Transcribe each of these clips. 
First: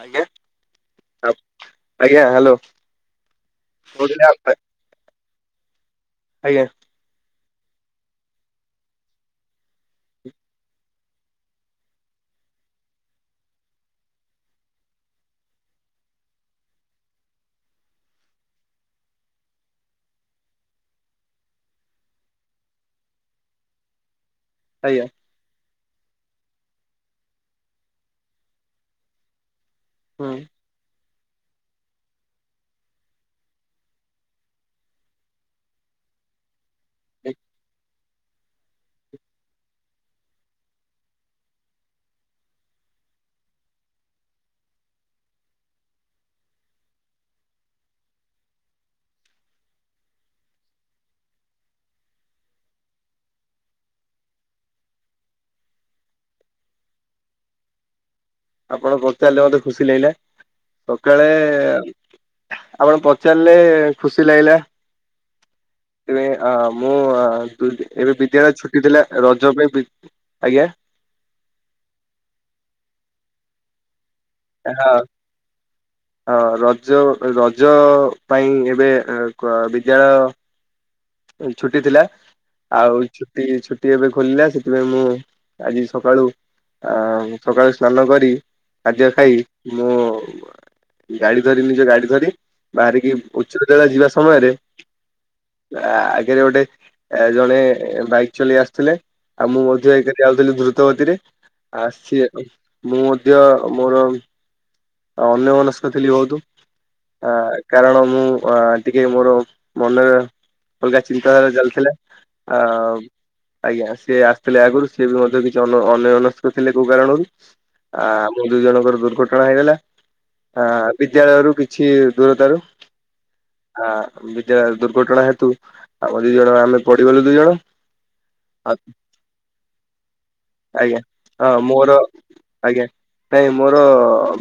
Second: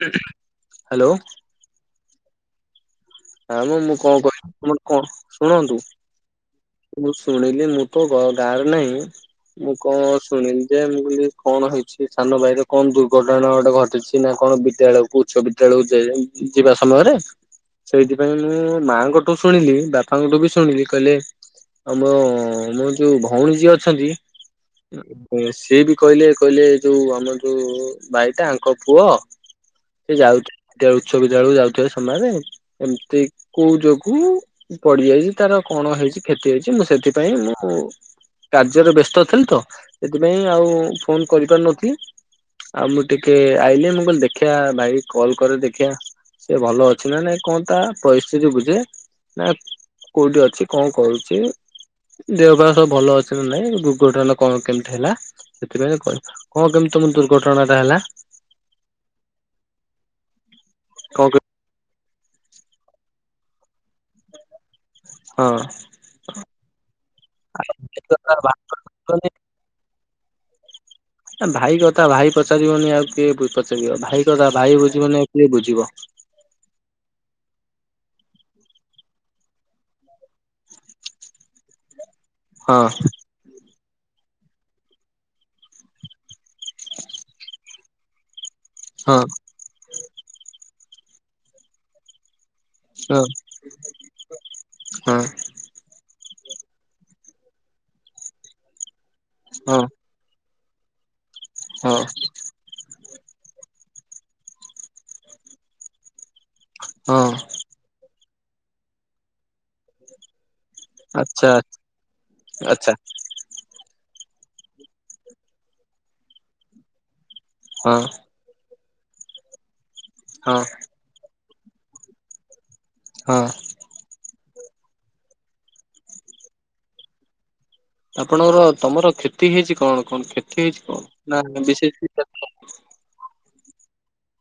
ଆଜ୍ଞା। ହାଲୋ। ଆ- ଆଜ୍ଞା ହାଲୋ। ନା ମ ମୁଁ କଣ କଇ [inaudible] ମୁଁ କଣ ଶୁଣନ୍ତୁ। ଆଜ୍ଞା। ମୁଁ ଶୁଣିଲି ମୁଁ ତ ଗ ଗାଁ ରେ ନାଇଁ। ମୁଁ କଣ ଶୁଣିଲି ଯେ ମୁଁ କହିଲି କଣ ହେଇଛି ସାନ ଭାଇର କଣ ଦୁର୍ଘଟଣା ଗୋଟେ ଘଟିଛି। କିନା କଣ ବିଦ୍ୟାଳୟକୁ ଉଚ୍ଚ ବିଦ୍ୟାଳୟକୁ ଯା ଯିବା ସମୟରେ। ସେଇଥିପାଇଁ ମୁଁ ମାଆଙ୍କଠୁ ଶୁଣିଲି ବାପାଙ୍କଠୁ ବି ଶୁଣିଲି କହିଲେ ଆଉ ମୋ ମୋ ଯଉ ଭଉଣୀ ଯିଏ ଅଛନ୍ତି ଆଜ୍ଞା ହୁଁ ସିଏ ବି କହିଲେ କହିଲେ ଯୋଉ ଆମର ଯୋଉ ବାଇଟା ଆଙ୍କ ପୁଅ ସେ ହୁଁ। ଯାଉଛି [inaudible] ଉଚ୍ଚ ବିଦ୍ୟାଳୟକୁ ଯାଉଥିବା ସମୟରେ ଏମିତି କୋଉ ଯୋଗୁ ପଡିଯାଇଛି ତାର କଣ ହେଇଛି କ୍ଷତି ହେଇଛି ମୁଁ ସେଥିପାଇଁ ମୁଁ କାର୍ଯ୍ୟରେ ବ୍ୟସ୍ତ ଥିଲି ତ ସେଥିପାଇଁ ଆଉ ଫୋନ୍ କରିପାରୁ ନଥିଲି। ଆଉ ମୁଁ ଟିକେ ଆଇଲି ମୁଁ କଲି ଦେଖିଆ ଭାଇକି କଲ୍ କରେ ଦେଖିଆ। ସେ ଭଲ ଅଛି ନା ନାଇଁ କଣ ତା ପରିସ୍ଥିତି ବୁଝେ ନା କୋଉଠି ଅଛି କଣ କରୁଛି ଦେହ ପାହା ସବୁ ଭଲ ଅଛି ନା ନାଇଁ ଦୁର୍ଘଟଣା କଣ କେମିତି ହେଲା ସେଥିପାଇଁ କରି କଣ କେମିତି ତମ ଦୁର୍ଘଟଣା ଟା ହେଲା? ଆପଣ ପଚାରିଲେ ମତେ ଖୁସି ଲାଗିଲା ସକାଳେ କଣ ଆପଣ ପଚାରଲେ ଖୁସି ଲାଗିଲା। ଏବେ ଆ ମୁଁ ଦୁ ଏବେ ବିଦ୍ୟାଳୟ ଛୁ ଟି ଥିଲା ହଁ ରଜ ପାଇଁ ଆଜ୍ଞା? ଏ ଭାଇ କଥା ଭାଇ ପଚାରିବନି ଆଉ କିଏ ପଚାରିବ ଭାଇ କଥା ଭାଇ ବୁଝିବନି ଆଉ କିଏ ବୁଝିବ। ଅ ରଜ ରଜ ପାଇଁ ଏବେ ଉଁ କ ବିଦ୍ୟାଳୟ ଛୁଟି ଥିଲା ହଁ ଆଉ ଟି ଛୁଟି ଏବେ ଖୋଲିଲା ସେଥିପାଇଁ ମୁଁ ଆଜି ସକାଳୁ ଆ ସକାଳୁ ସ୍ନାନ କରି ଖାଦ୍ୟ ହଁ ଖାଇ ମୁଁ ଗାଡି ଧରି ନିଜ ଗାଡି ଧରି ବାହାରିକି ହଁ ଉଚ୍ଚ ବିଦ୍ୟାଳୟ ଯିବା ସମୟରେ ହଁ ଆଗରେ ଗୋଟେ ଜଣେ ଏ ବାଇକ୍ ଚଲେଇ ଆସୁଥିଲେ ଆଉ ମୁଁ ହଁ ମଧ୍ୟ ଯାଉଥିଲି ଦ୍ରୁତ ଗତିରେ ହଁ ଆସ୍ ସିଏ ମୁଁ ମଧ୍ୟ ମୋର ଅନ୍ୟମନସ୍କ ଥିଲି ବହୁତୁ ହଁ ଆ କାରଣ ମୁଁ ଅ ଟିକେ ମୋର ମନରେ ଅଲଗା ଚିନ୍ତାଧାରା ଆଚ୍ଛା ଚାଲିଥିଲେ ଆ ଆଚ୍ଛା ଆଜ୍ଞା ସିଏ ଆସିଥିଲେ ଆଗରୁ ସିଏ ବି ମଧ୍ୟ କିଛି ଅନ୍ୟ ଅନ୍ୟମନସ୍କ ଥିଲେ କୋଉ କାରଣରୁ। ହଁ ଆ ଆମ ଦୁଇ ଜଣଙ୍କର ଦୁର୍ଘଟଣା ହେଇଗଲା। ହଁ ଆ ବିଦ୍ୟାଳୟରୁ କିଛି ଦୂରତାରୁ ହଁ। ହାଁ ବିଦ୍ୟାଳୟ ଦୁର୍ଘଟଣା ହେତୁ ଆମ ଦି ଜଣ ଆମେ ପଡିଗଲୁ ଦୁଇ ଜଣ ଆପଣଙ୍କର ଆ ତମର କ୍ଷତି ହେଇଛି କଣ? କଣ କ୍ଷତି ହେଇଛି, ଆଜ୍ଞା କଣ ହଁ ନା ବିଶେଷ ମୋର କିଛି ଆଜ୍ଞା, ନାଇଁ ମୋର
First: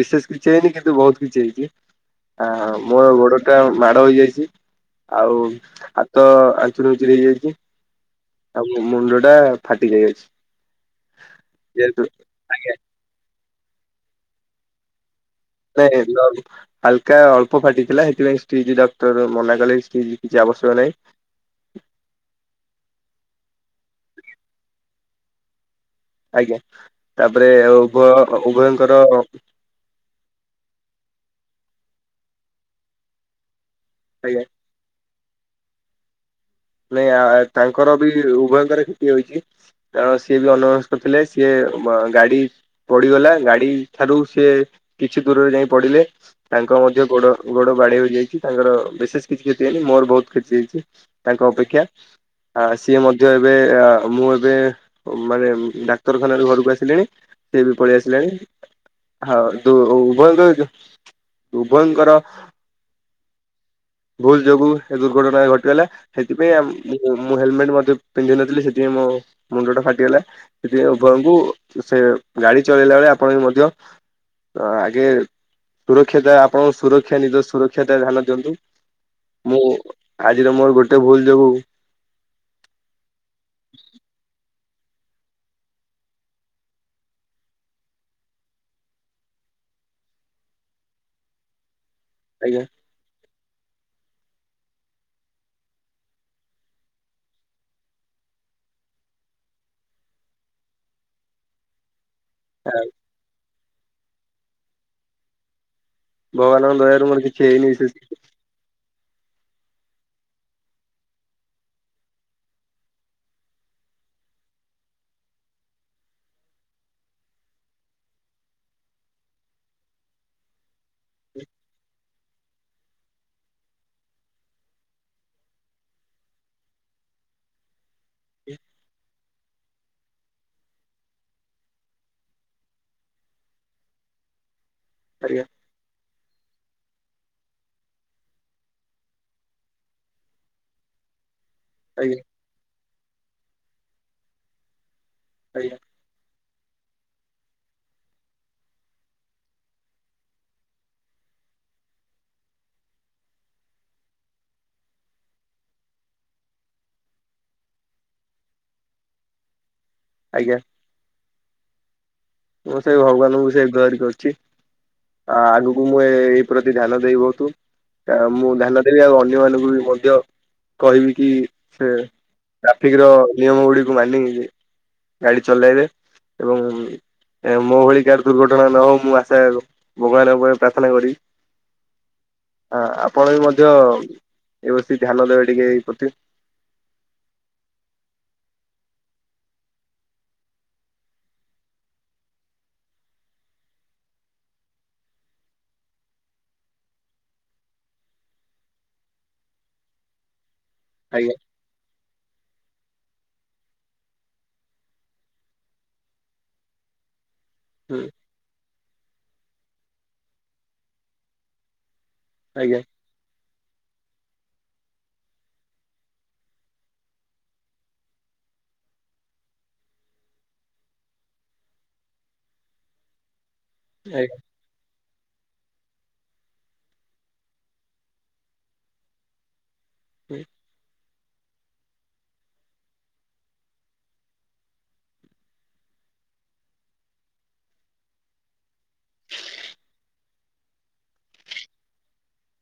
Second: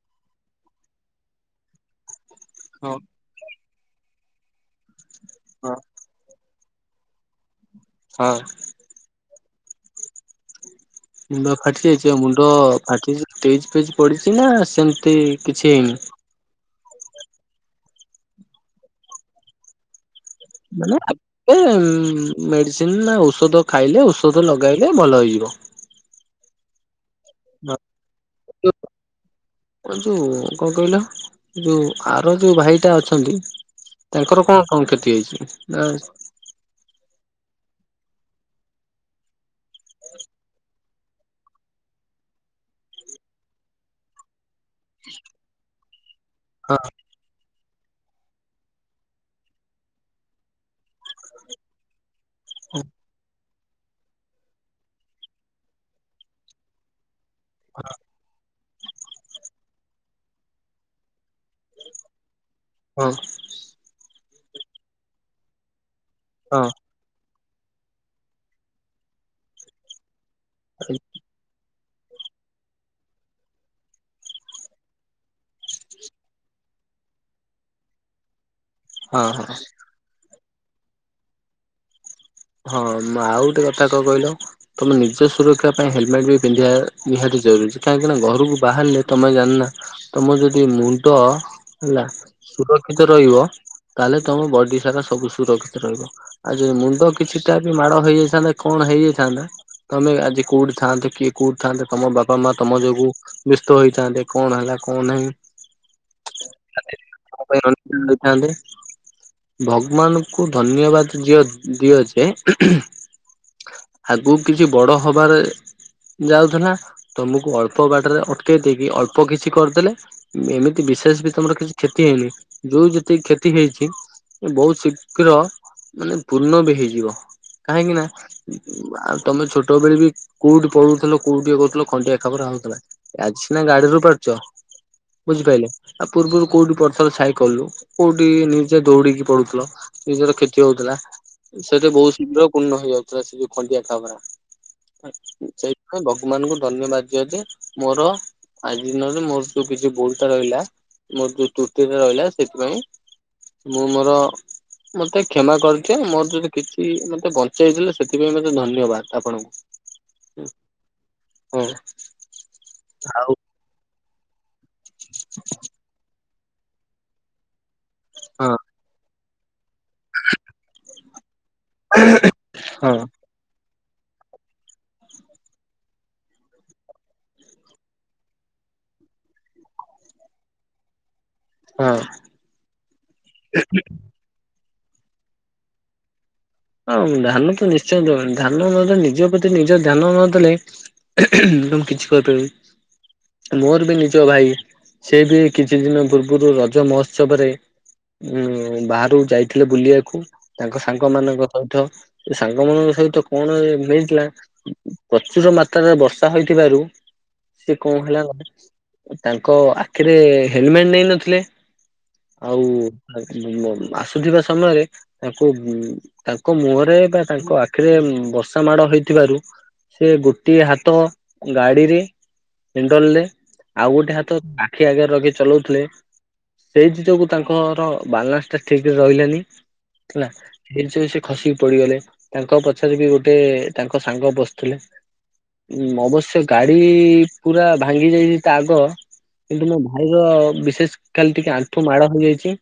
ବିଶେଷ କିଛି ହେଇନି, କିନ୍ତୁ ବହୁତ କିଛି ହେଇଛି। ଆଁ ହଁ ମୋ ଗୋଡଟା ମାଡ ହେଇଯାଇଛି। ଆଉ ହଁ ହା ହାତ ଆଞ୍ଚୁରୀ ଉଞ୍ଚୁରୀ ହେଇଯାଇଛି। ହଁ। ଆଉ ମୁଣ୍ଡଟା ଫାଟି ଯାଇଅଛି। ମୁଣ୍ଡ ଫାଟି ଯେହେତୁ ଯାଇଛି, ଆଉ ମୁଣ୍ଡ ଆଜ୍ଞା ଫାଟିଜାଇ ଷ୍ଟିଚ ଫିଚ ପଡିଛି? ନା ସେମତି ନାଇଁ ମୁଣ୍ଡ ହାଲକା ଅଳ୍ପ ଫାଟିଥିଲା। ସେଥିପାଇଁ ଷ୍ଟିଚ, ଡକ୍ଟର ମନା କଲେ ଷ୍ଟିଚ [unintelligible] ଏ ମେଡିସିନ ନା ଔଷଧ ଖାଇଲେ ଔଷଧ ଲଗାଇଲେ ଭଲ ହେଇଯିବ। ଆଜ୍ଞା, ତାପରେ ଉଭୟ ଉଭୟଙ୍କର ଯୋଉ କଣ କହିଲ, ଯୋଉ ଆର ଯୋଉ ଭାଇଟା ଅଛନ୍ତି ଆଜ୍ଞା ତାଙ୍କର କଣ କଣ କ୍ଷତି ହେଇଛି? ନାଇଁ ତାଙ୍କର ବି ଉଭୟଙ୍କର କ୍ଷତି ହୋଇଛି। କାରଣ ସିଏ ବି ଅନ୍ୟମନସ୍କ ଥିଲେ। ସିଏ ଗାଡି ପଡିଗଲା। ଗାଡି ଠାରୁ ସିଏ କିଛି ଦୂରରେ ଯାଇ ପଡିଲେ। ତାଙ୍କ ହଁ ମଧ୍ୟ ଗୋଡ ଗୋଡ ବାଡ଼େଇ ହୋଇଯାଇଛି। ତାଙ୍କର ବିଶେଷ କିଛି କ୍ଷତି ହେଇନି। ମୋର ବହୁତ କ୍ଷତି ହୋଇଛି ତାଙ୍କ ଅପେକ୍ଷା। ଆ, ହଁ ସିଏ ମଧ୍ୟ ଏବେ ଆ ମୁଁ ଏବେ ମାନେ ଡାକ୍ତରଖାନାରୁ ଘରକୁ ଆସିଲିଣି। ସିଏବି ପଳେଇ ଆସିଲାଣି। ହଁ କିନ୍ତୁ ଉଭୟଙ୍କ ଉଭୟଙ୍କର ହଁ। ଭୁଲ୍ ଯୋଗୁ ଏ ଦୁର୍ଘଟଣା ଘଟିଗଲା। ସେଥିପାଇଁ ହଁ ଆମେ ମୁଁ ମୁଁ ହେଲମେଟ ମଧ୍ୟ ପିନ୍ଧିନଥିଲି ସେଥିପାଇଁ ମୋ ମୁଣ୍ଡଟା ଫାଟିଗଲା। ସେଥିପାଇଁ ଉଭୟଙ୍କୁ ସେ ଗାଡି ଚଳେଇଲା ବେଳେ ଆପଣବି ମଧ୍ୟ ତ ଆଗେ ସୁରକ୍ଷତା, ଆପଣଙ୍କ ସୁରକ୍ଷା ନିଜ ସୁରକ୍ଷତା ଧ୍ୟାନ ଦିଅନ୍ତୁ। ହଁ ମୁଁ, ଆଜିର ମୋର ଗୋଟେ ଭୁଲ୍ ଯୋଗୁ ହଁ, ଆଉ ଗୋଟେ କଥା କଣ କହିଲ? ତମେ ନିଜ ସୁରକ୍ଷା ପାଇଁ ହେଲମେଟ ବି ପିନ୍ଧିବା ନିହାତି ଜରୁରୀ। କାହିଁକିନା ଘରକୁ ବାହାରିଲେ ତମେ ଜାଣିନ ତମର ଯଦି ମୁଣ୍ଡ, ହେଲା ଆଜ୍ଞା ସୁରକ୍ଷିତ ରହିବ, ତାହେଲେ ତମ ବଡି ସାରା ସବୁ ସୁରକ୍ଷିତ ରହିବ। ଆଉ ଯଦି ମୁଣ୍ଡ କିଛିଟା ବି ମାଡ ହେଇଯାଇଥାନ୍ତା କଣ ହେଇଯାଇଥାନ୍ତା, ତମେ ଆଜି କୋଉଠି ଥାଆନ୍ତେ କିଏ କୋଉଠିଥାନ୍ତେ, ତମ ବାପା ମା ତମ ଯୋଗୁ ବ୍ୟସ୍ତ ହେଇଥାନ୍ତେ। କଣ ହେଲା କଣ ନାହିଁ। ଭଗବାନଙ୍କ ଦୟାରୁ ମୋର କିଛି ହେଇନି। ସେ ଥାଆନ୍ତେ। ଭଗବାନଙ୍କୁ ଧନ୍ୟବାଦ ଦିଅ ଦିଅଯେ ଏଁ ଆଗକୁ କିଛି ବଡ ହବାରେ ଯାଉଥିଲା, ତମୁକୁ ଅଳ୍ପ ବାଟରେ ଅଟକେଇଦେଇକି ଅଳ୍ପ କିଛି କରିଦେଲେ। ଏମିତି ବିଶେଷବି ତମର କିଛି କ୍ଷତି ହେଇନି। ଯୋଉ ଯେତିକି କ୍ଷତି ହେଇଛି ବହୁତ୍ ଶୀଘ୍ର ମାନେ ପୂର୍ଣ୍ଣ ବି ହେଇଯିବ। କାହିଁକି ନା ଆଉ ତମେ ଛୋଟ ବେଳେ ବି କୋଉଠି ପଡୁଥିଲ, କୋଉଠି ଏ କରୁଥିଲ ଖଣ୍ଡିଆ ଖାବରା ହୋଉଥିଲ। ଆଜି ସିନା ଗାଡିରୁପାରୁଚ, ଆଜ୍ଞା ବୁଝିପାଇଲେ? ଆ ପୂର୍ବରୁ କୋଉଠି ପଡୁଥିଲ ସାଇକଲରୁ, କୋଉଠି ନିଜେ ଦୌଡିକି ପଡୁଥିଲ। ନିଜର କ୍ଷତି ହୋଉଥିଲା। ସେତ ବହୁତ ଆଜ୍ଞା ଶୀଘ୍ର ପୂର୍ଣ୍ଣ ହେଇଯାଉଥିଲା ସେ ଯୋଉ ଖଣ୍ଡିଆ ଖାବରା। ସେ ଆଜ୍ଞା ମାନେ ଭଗବାନଙ୍କୁ ଧନ୍ୟବାଦ ଦିଅ ଯେ ମୋର ଆଜି ଦିନରେ ମୋର ଯୋଉ କିଛି ଭୁଲତ ରହିଲା ମୋର ଯୋଉ ତ୍ରୁଟିରେ ରହିଲା, ସେଥିପାଇଁ ମୁଁ ମୋର, ମତେ କ୍ଷମା କରିଦିଅ। ମୋର ଯଦି କିଛି ମତେ ବଞ୍ଚେଇଦେଲେ, ସେଥିପାଇଁ ମତେ ଧନ୍ୟବାଦ ଆପଣଙ୍କୁ। ଆଜ୍ଞା ହଁ। ମୁଁ ସେଇ ଆଉ ଭଗବାନଙ୍କୁ ସେ ଗୁହାରି କରୁଚି। ଆଉ ଆଗକୁ ମୁଁ ଏ ଏଇ ପ୍ରତି ଧ୍ୟାନ ଦେବି ବହୁତ ମୁଁ ହଁ ଧ୍ୟାନ ଦେବି ଆଉ ଅନ୍ୟ ମାନଙ୍କୁ ବି ମଧ୍ୟ କହିବି କି ସେ ହଁ ଟ୍ରାଫିକ ର ନିୟମ ଗୁଡିକୁ ମାନି ଗାଡି ଚଲାଇବେ। ଏବଂ ମୋ ଭଳି କାହାର ଦୁର୍ଘଟଣା ନ ହଉ ମୁଁ ଆଶା ଭଗବାନଙ୍କ ପାଖରେ ପ୍ରାର୍ଥନା କରିବି। ହଁ ହ ଆପଣ ବି ମଧ୍ୟ ଏବେଠୁ ଧ୍ୟାନ ଦେବେ ଟିକେ ଏ ପ୍ରତି। ହଁ ଧାନ ତ ନିଶ୍ଚୟ ଦେବି। ଧାନ ନଦେଲେ ନିଜ ପ୍ରତି ନିଜ ଧ୍ୟାନ ନ ଦେଲେ। ମୁଁ କିଛି କରିପାରିବିନି। ମୋର ବି ନିଜ ଭାଇ ସେ ବି କିଛି ଦିନ ପୂର୍ବରୁ ରଜ ମହୋତ୍ସବରେ ଉଁ ବାହାରୁକୁ ଯାଇଥିଲେ। ବୁଲିବାକୁ ତାଙ୍କ ସାଙ୍ଗ ଆଜ୍ଞା ମାନଙ୍କ ସତ ସେ ସାଙ୍ଗ ମାନଙ୍କ ସହିତ କଣ ହେଇ ଥିଲା ପ୍ରଚୁର ମାତ୍ରାରେ ବର୍ଷା ହୋଇଥିବାରୁ ସେ କଣ ହୁଁ ହେଲା ତାଙ୍କ ଆଖିରେ ହେଲମେଟ ନେଇ ନଥିଲେ। ଆଉ ଆଜ୍ଞା ଭାସୁଥିବା ସମୟରେ ତାଙ୍କୁ ତାଙ୍କ ମୁହଁରେ ବା ତାଙ୍କ ଆଖିରେ ବର୍ଷା ମାଡ ହେଇଥିବାରୁ ସେ ଗୋଟିଏ ହାତ ଗାଡିରେ ହେଣ୍ଡଲରେ ଆଉ ଗୋଟେ ହାତ ଆଜ୍ଞା ଆଖି ଆଗରେ ରଖି ଚଲାଉଥିଲେ ସେଇଥି ଯୋଗୁ ତାଙ୍କର ବାଲାନ୍ସ ଟା ଠିକ ରେ ରହିଲାନି ହେଲା। ହୁଁ ଇଏ-ସେ-ସେ ଖସିକି ପଳେଇଗଲେ ତାଙ୍କ ପଛରେ ବି ଗୋଟେ ତାଙ୍କ ସାଙ୍ଗ ବସିଥିଲେ। ଉଁ ଅବଶ୍ୟ ଗାଡି ପୁରା ଭାଙ୍ଗି ଯାଇଛି। ତା ଆଗ କିନ୍ତୁ ମୋ ଭାଇ ର ବିଶେଷ ଖାଲି ଟିକେ ଆଣ୍ଠୁ ମାଡ ହେଇଯାଇଚି।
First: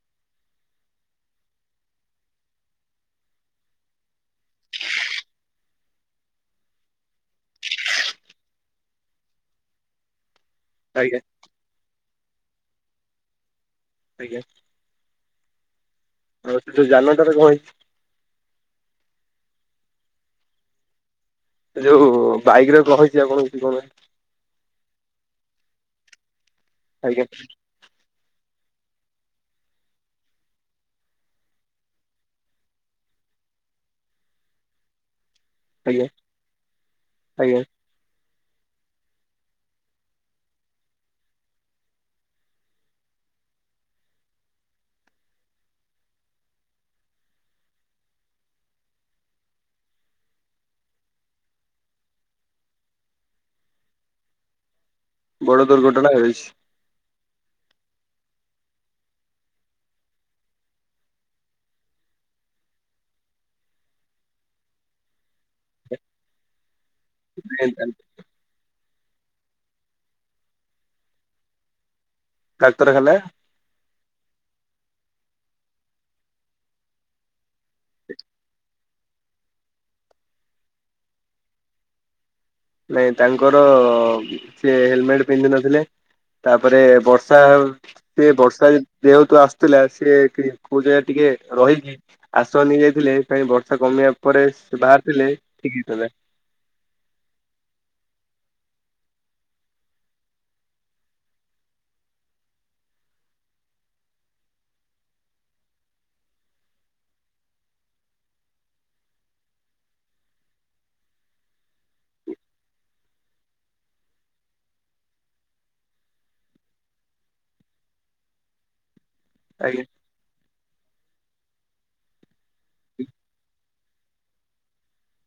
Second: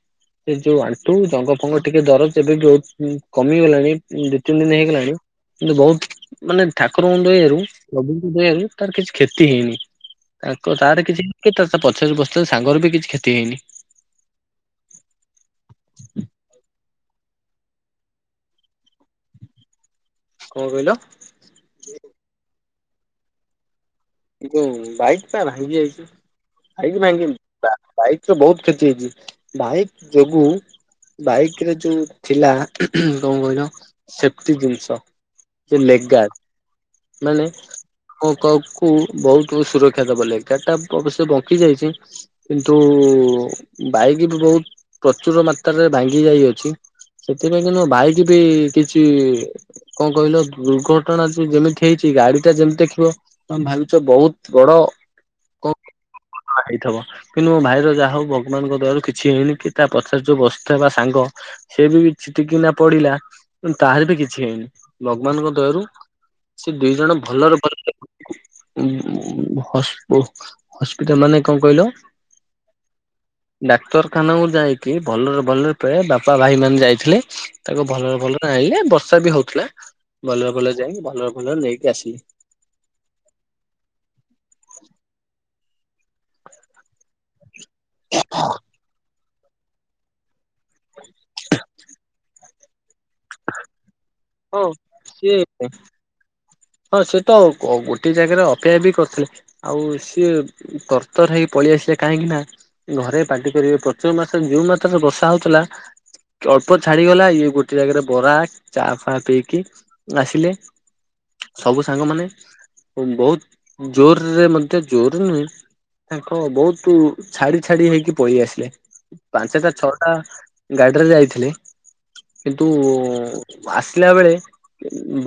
ସେ ଯୋଉ ଆଣ୍ଟୁ ଜଙ୍ଗ ଫଙ୍ଗ ଟିକେ ଦରଜ ଏବେ ବି ହଉ ଉଁ କମିଗଲାଣି ଦୁଇ ତିନି ଦିନ ହେଇଗଲାଣି। କିନ୍ତୁ ବହୁତ ମାନେ ଠାକୁରଙ୍କୁ ଦୟା ରୁ ପ୍ରଭୁଙ୍କୁ ଦୟାରୁ ତାର କିଛି କ୍ଷତି ହେଇନି। ତାଙ୍କ ତାର ଆଜ୍ଞା କିଛି ହେଇନି କି ପଛରେ ବସିଥିଲା ସାଙ୍ଗରେ ବି କିଛି କ୍ଷତି ହେଇନି। ଆଜ୍ଞା। ଆଉ ସେ ଜାନ ଟାର କଣହେଇଚି? କଣ କହିଲ? ଏ ଯୋଉ ବାଇକ ର କଣ ହେଇଚି ଆଉ କଣ ହେଇଚି କଣ ନାଇଁ। ଏ ଯୋଉ ବାଇକ୍ ତା ଭାଙ୍ଗି ଯାଇଚି। ବାଇକ୍ ଆଜ୍ଞା ଭାଙ୍ଗିନି ବାଇକ୍ ତ ବହୁତ କ୍ଷତି ହେଇଚି। ବାଇକ୍ ଯୋଗୁ ବାଇକରେ ଯୋଉ ଥିଲା କଣ କହିଲ ସେଫଟି ଜିନିଷ ଯୋଉ ଲେଗ ଆଜ୍ଞା ଗାଡ଼ ମାନେ ଆଜ୍ଞା କ କଉ କୁ ବହୁତ ବହୁତ ସୁରକ୍ଷା ଦବ। ଲେଗ ଗାଡ଼ ଟା ଅବଶ୍ୟ ବଙ୍କି ଯାଇଚି କିନ୍ତୁ ବାଇକ୍ ବି ବହୁତ ପ୍ରଚୁର ମାତ୍ରାରେ ଭାଙ୍ଗି ଯାଇଅଛି। ସେଥିପାଇଁ କି ମୋ କିନ୍ତୁ ଭାଇକ ବି କିଛି କଣ କହିଲ ଦୁର୍ଘଟଣା ଯେ ଯେମିତି ହେଇଛି। ଗାଡିଟା ଯେମିତି ଦେଖିବ ତମେ ଭାବୁଛ ବହୁତ ବଡ ବଡ କ ଦୁର୍ଘଟଣା ହୋଇଛି କଣ ହେଇଥିବ। କିନ୍ତୁ ମୋ ଭାଇର ଯାହା ହଉ ଭଗବାନଙ୍କ ଦୟାରୁ କିଛି ହେଇନି କି ତା ପଛରେ ଯୋଉ ବସିଥିବା ସାଙ୍ଗ ସେ ବି ଛିଟିକିନା ପଡିଲା। ତାହାର ବି କିଛି ହେଇନି। ଭଗବାନଙ୍କ ଦୟାରୁ ସେ ଦିଇ ଜଣ ଭଲରେ ଭଲରେ [unintelligible] ହସ୍ପିଟାଲ ମାନେ କଣ କହିଲ? ଡାକ୍ତରଖାନା। ଡାକ୍ତରଖାନା କୁ ଯାଇକି ଭଲରେ ଭଲରେ ଫେ ବାପା ଭାଇ ମାନେ ଯାଇଥିଲେ। ତାକୁ ଭଲରେ ଭଲରେ ଆଣିଲେ ବର୍ଷା ବି ହଉଥିଲା ଭଲରେ ଭଲରେ ଯାଇକି ଭଲରେ ଭଲରେ ନେଇକି ଆସିଲି। ନାଇଁ ତାଙ୍କର ସିଏ ହେଲମେଟ୍ ପିନ୍ଧିନଥିଲେ ତାପରେ ବର୍ଷା ସେ ବର୍ଷା ଯେହେତୁ ଆସୁଥିଲା ସିଏ କି କୋଉ ଜାଗାରେ ଟିକେ ରହିକି ଆସ ନେଇ ଯାଇଥିଲେ ପ୍ରାଏ ବର୍ଷା କମିବା ପରେ ହଁ ସେ ବାହାରିଥିଲେ ସିଏ ଠିକ ହେଇଥାନ୍ତା। ହଁ ସେ ତ ଗୋ ଗୋଟେ ଜାଗାରେ ଅପେୟା ବି କରିଥଲେ। ଆଉ ସିଏ ତରର୍ତର ହେଇକି ପଳେଇଆସିଲା କାହିଁକି ନା ଘରେ ପାଟି କରିବେ ପ୍ରଚୁର ମାସରେ ଯୋଉ ମାତ୍ରାରେ ବର୍ଷା ହଉଥିଲା ଅଳ୍ପ ଛାଡିଗଲା ଇଏ ଗୋଟେ ଜାଗାରେ ବରା ଚା ଫା ପିଇକି ଆସିଲେ। ସବୁ ସାଙ୍ଗ ମାନ ବହୁତ ଜୋରରେ ମଧ୍ୟ ଜୋର ନୁହେଁ ତାଙ୍କ ବହୁତୁ ଛାଡି ଛାଡି ହେଇକି ପଳେଇ ଆସିଲେ ପାଞ୍ଚଟା ଆଜ୍ଞା ଛଅ ଟା ଗାଡିରେ ଯାଇଥିଲି। କିନ୍ତୁ ଆସିଲା ବେଳେ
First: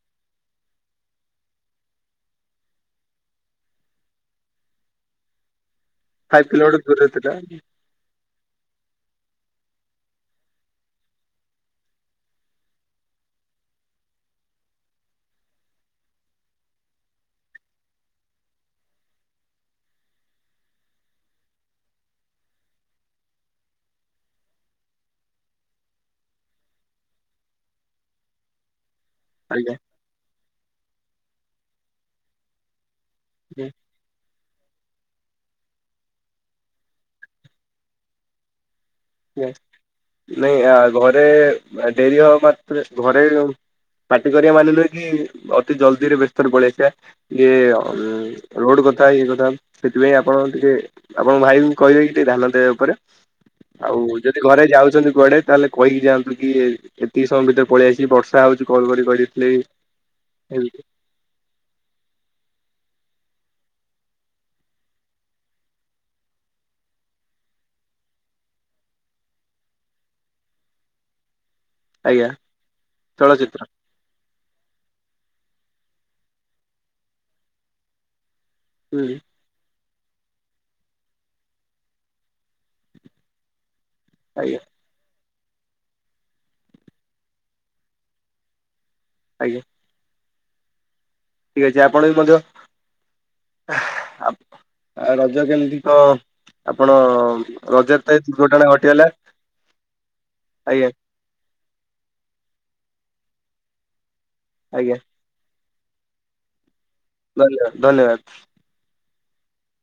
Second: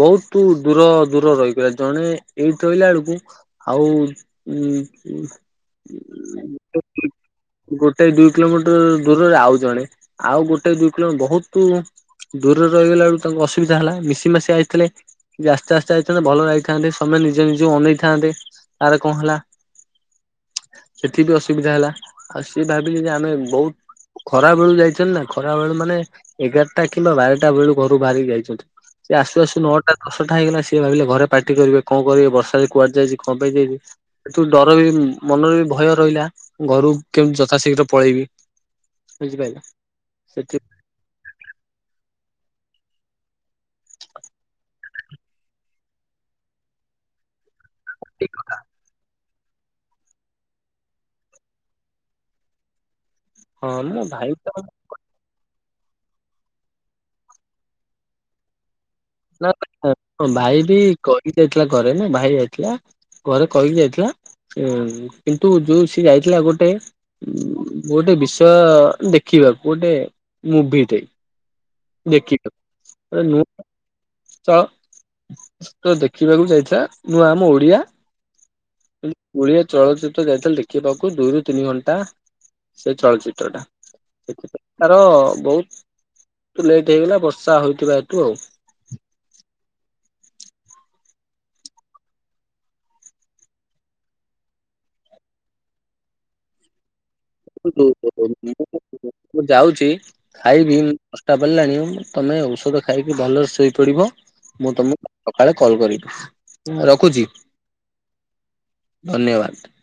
ବହୁତ ଦୂର ଦୂର ରହିଗଲା ଜଣେ ଏଇଠି ରହିଲା ବେଳକୁ ଆଉ ଉଁ ଖାଇ୍ କୋମଟର ଦୂରଇଥିଲା। [unintelligible] ଗୋଟେ ଦୁଇ କିଲୋମିଟର ଦୂରରେ ଆଉ ଜଣେ ଆଉ ଗୋଟେ ଦୁଇ କିଲୋ ବହୁତ ଦୂରରେ ରହିଗଲା ବେଳୁ ତାଙ୍କୁ ଅସୁବିଧା ହେଲା ମିଶି ମାସିି ଆଇଥିଲେ ଆସ୍ତେ ଆସ୍ତେ ଯଇଥାନ୍ତେ ଭଲ ରହିଥାନ୍ତେ ସମୟମାନେ ନିଜେ ନିଯେ ଅନେଇଥାନ୍ତେ ତାର କଣ ହେଲା। ସେଠି ବି ଅସୁବିଧା ହେଲା ଆଉ ସିଏ ଭାବିଲେ ଯେ ଆମେ ବହୁତ ଖରା ବେଳୁ ଯାଇଛନ୍ତି ନା ଖରା ବେଳୁ ମାନେ ଏଗାରଟା କିମ୍ବା ବାରଟା ବେଳୁ ଘରୁ ବାହାରିକି ଯାଇଛନ୍ତି। ସେ ଆସୁ ଆସୁ ଆଜ୍ଞା ନଅଟା ଦଶଟା ହେଇଗଲା ସିଏ ଭାବିଲେ ଘରେ ପାଟି କରିବେ କଣ କରିବେ ବର୍ଷାରେ କୁଆଡେ ଯାଇଛି। କ ପାଇଁ ଯାଇଛୁ? ସେତୁ ଡର ବି ମନରେ ଭୟ ରହିଲା ଘରୁ କେମତି ଯଥାଶୀଘ୍ର ପଳେଇବି। ବୁଝିପାରିଲ। [unintelligible] ସେଠି ନାଇଁ ଘରେ ଡେରି ହବା ମାତ୍ରେ ଘରେ ପାଟି କରିବା ମାନେ ନୁହେ କି ଅତି ଜଲ୍ଦିରେ ବ୍ୟସ୍ତରେ ପଳେଇଆସିବା। ଏ ରୋଡ଼ କଥା ଇଏ କଥା ସେଥିପାଇଁ ଆପଣ ଟିକେ ଆପଣଙ୍କ ଭାଇଙ୍କୁ କହିବେ କି ଟିକେ ଧାନ ଦେବା ଉପର। ହଁ ମୋ ଆଉ ଭାଇ ଯଦି ତ ଘରେ ଯାଉଛନ୍ତି କୁଆଡେ ତାହେଲେ କହିକି ଯାଆନ୍ତୁ କି ଏତିକି ସମୟ ଭିତରେ ପଳେଇଆସିବି ବର୍ଷା ହଉଛି କଲ କରି କରିି ନା [unintelligible] ଭାଇ ବି କହିି ଯାଇଥିଲା ଘରେ ନା ଭାଇ ଯାଇଥିଲା। ଘରେ କହିକି ଯାଇଥିଲା ଉଁ କିନ୍ତୁ ଯୋଉ ସି ଯାଇଥିଲା ଗୋଟେ ଗୋଟେ ବିଷୟ ଦେଖିବାକୁ ଗୋଟେ ମୁଭି ଟେ। ଆଜ୍ଞା ଦେଖ ନ [unintelligible] ଚଳଚିତ୍ର ତ ଦେଖିବାକୁ ଯାଇଥିଲା ନୂଆ ଆମ ଓଡିଆ ହୁଁ [inaudible] ଓଡ଼ିଆ ଚଳଚିତ୍ର ଯାଇଥିଲ ଦେଖିବାକୁ ଦୁଇରୁ ତିନି ଘଣ୍ଟା। ସେ ଚଳଚିତ୍ର ଟା ଆଜ୍ଞା ଦେଖୁଥିଲି। ତାର ବହୁତୁ ଲେଟ୍ ହେଇଗଲା ବର୍ଷା ହୋଇଥିବା ହେତୁ ଆଉ। ଆଜ୍ଞା। [unintelligible] ଆପଣ ବି ମଧ୍ୟ [unintelligible] ରଜ କେମିତି କ ଆପଣ ରଜରେ ତ ଏ [unintelligible] ଦୁର୍ଘଟଣା ଘଟିଗଲା ମୁ ଯାଉଛି ଖାଇବି। ଆଜ୍ଞା ଚଷ୍ଟା ପଡ଼ିଲାଣି ତମେ ଔଷଧ ଖାଇକି ଭଲରେ ଶୋଇପଡିବ ମୁଁ ଆଜ୍ଞା ତମକୁ ସକାଳେ କଲ କରିବି ରଖୁଛି। [unintelligible] ଧନ୍ୟବାଦ। ଧନ୍ୟବାଦ।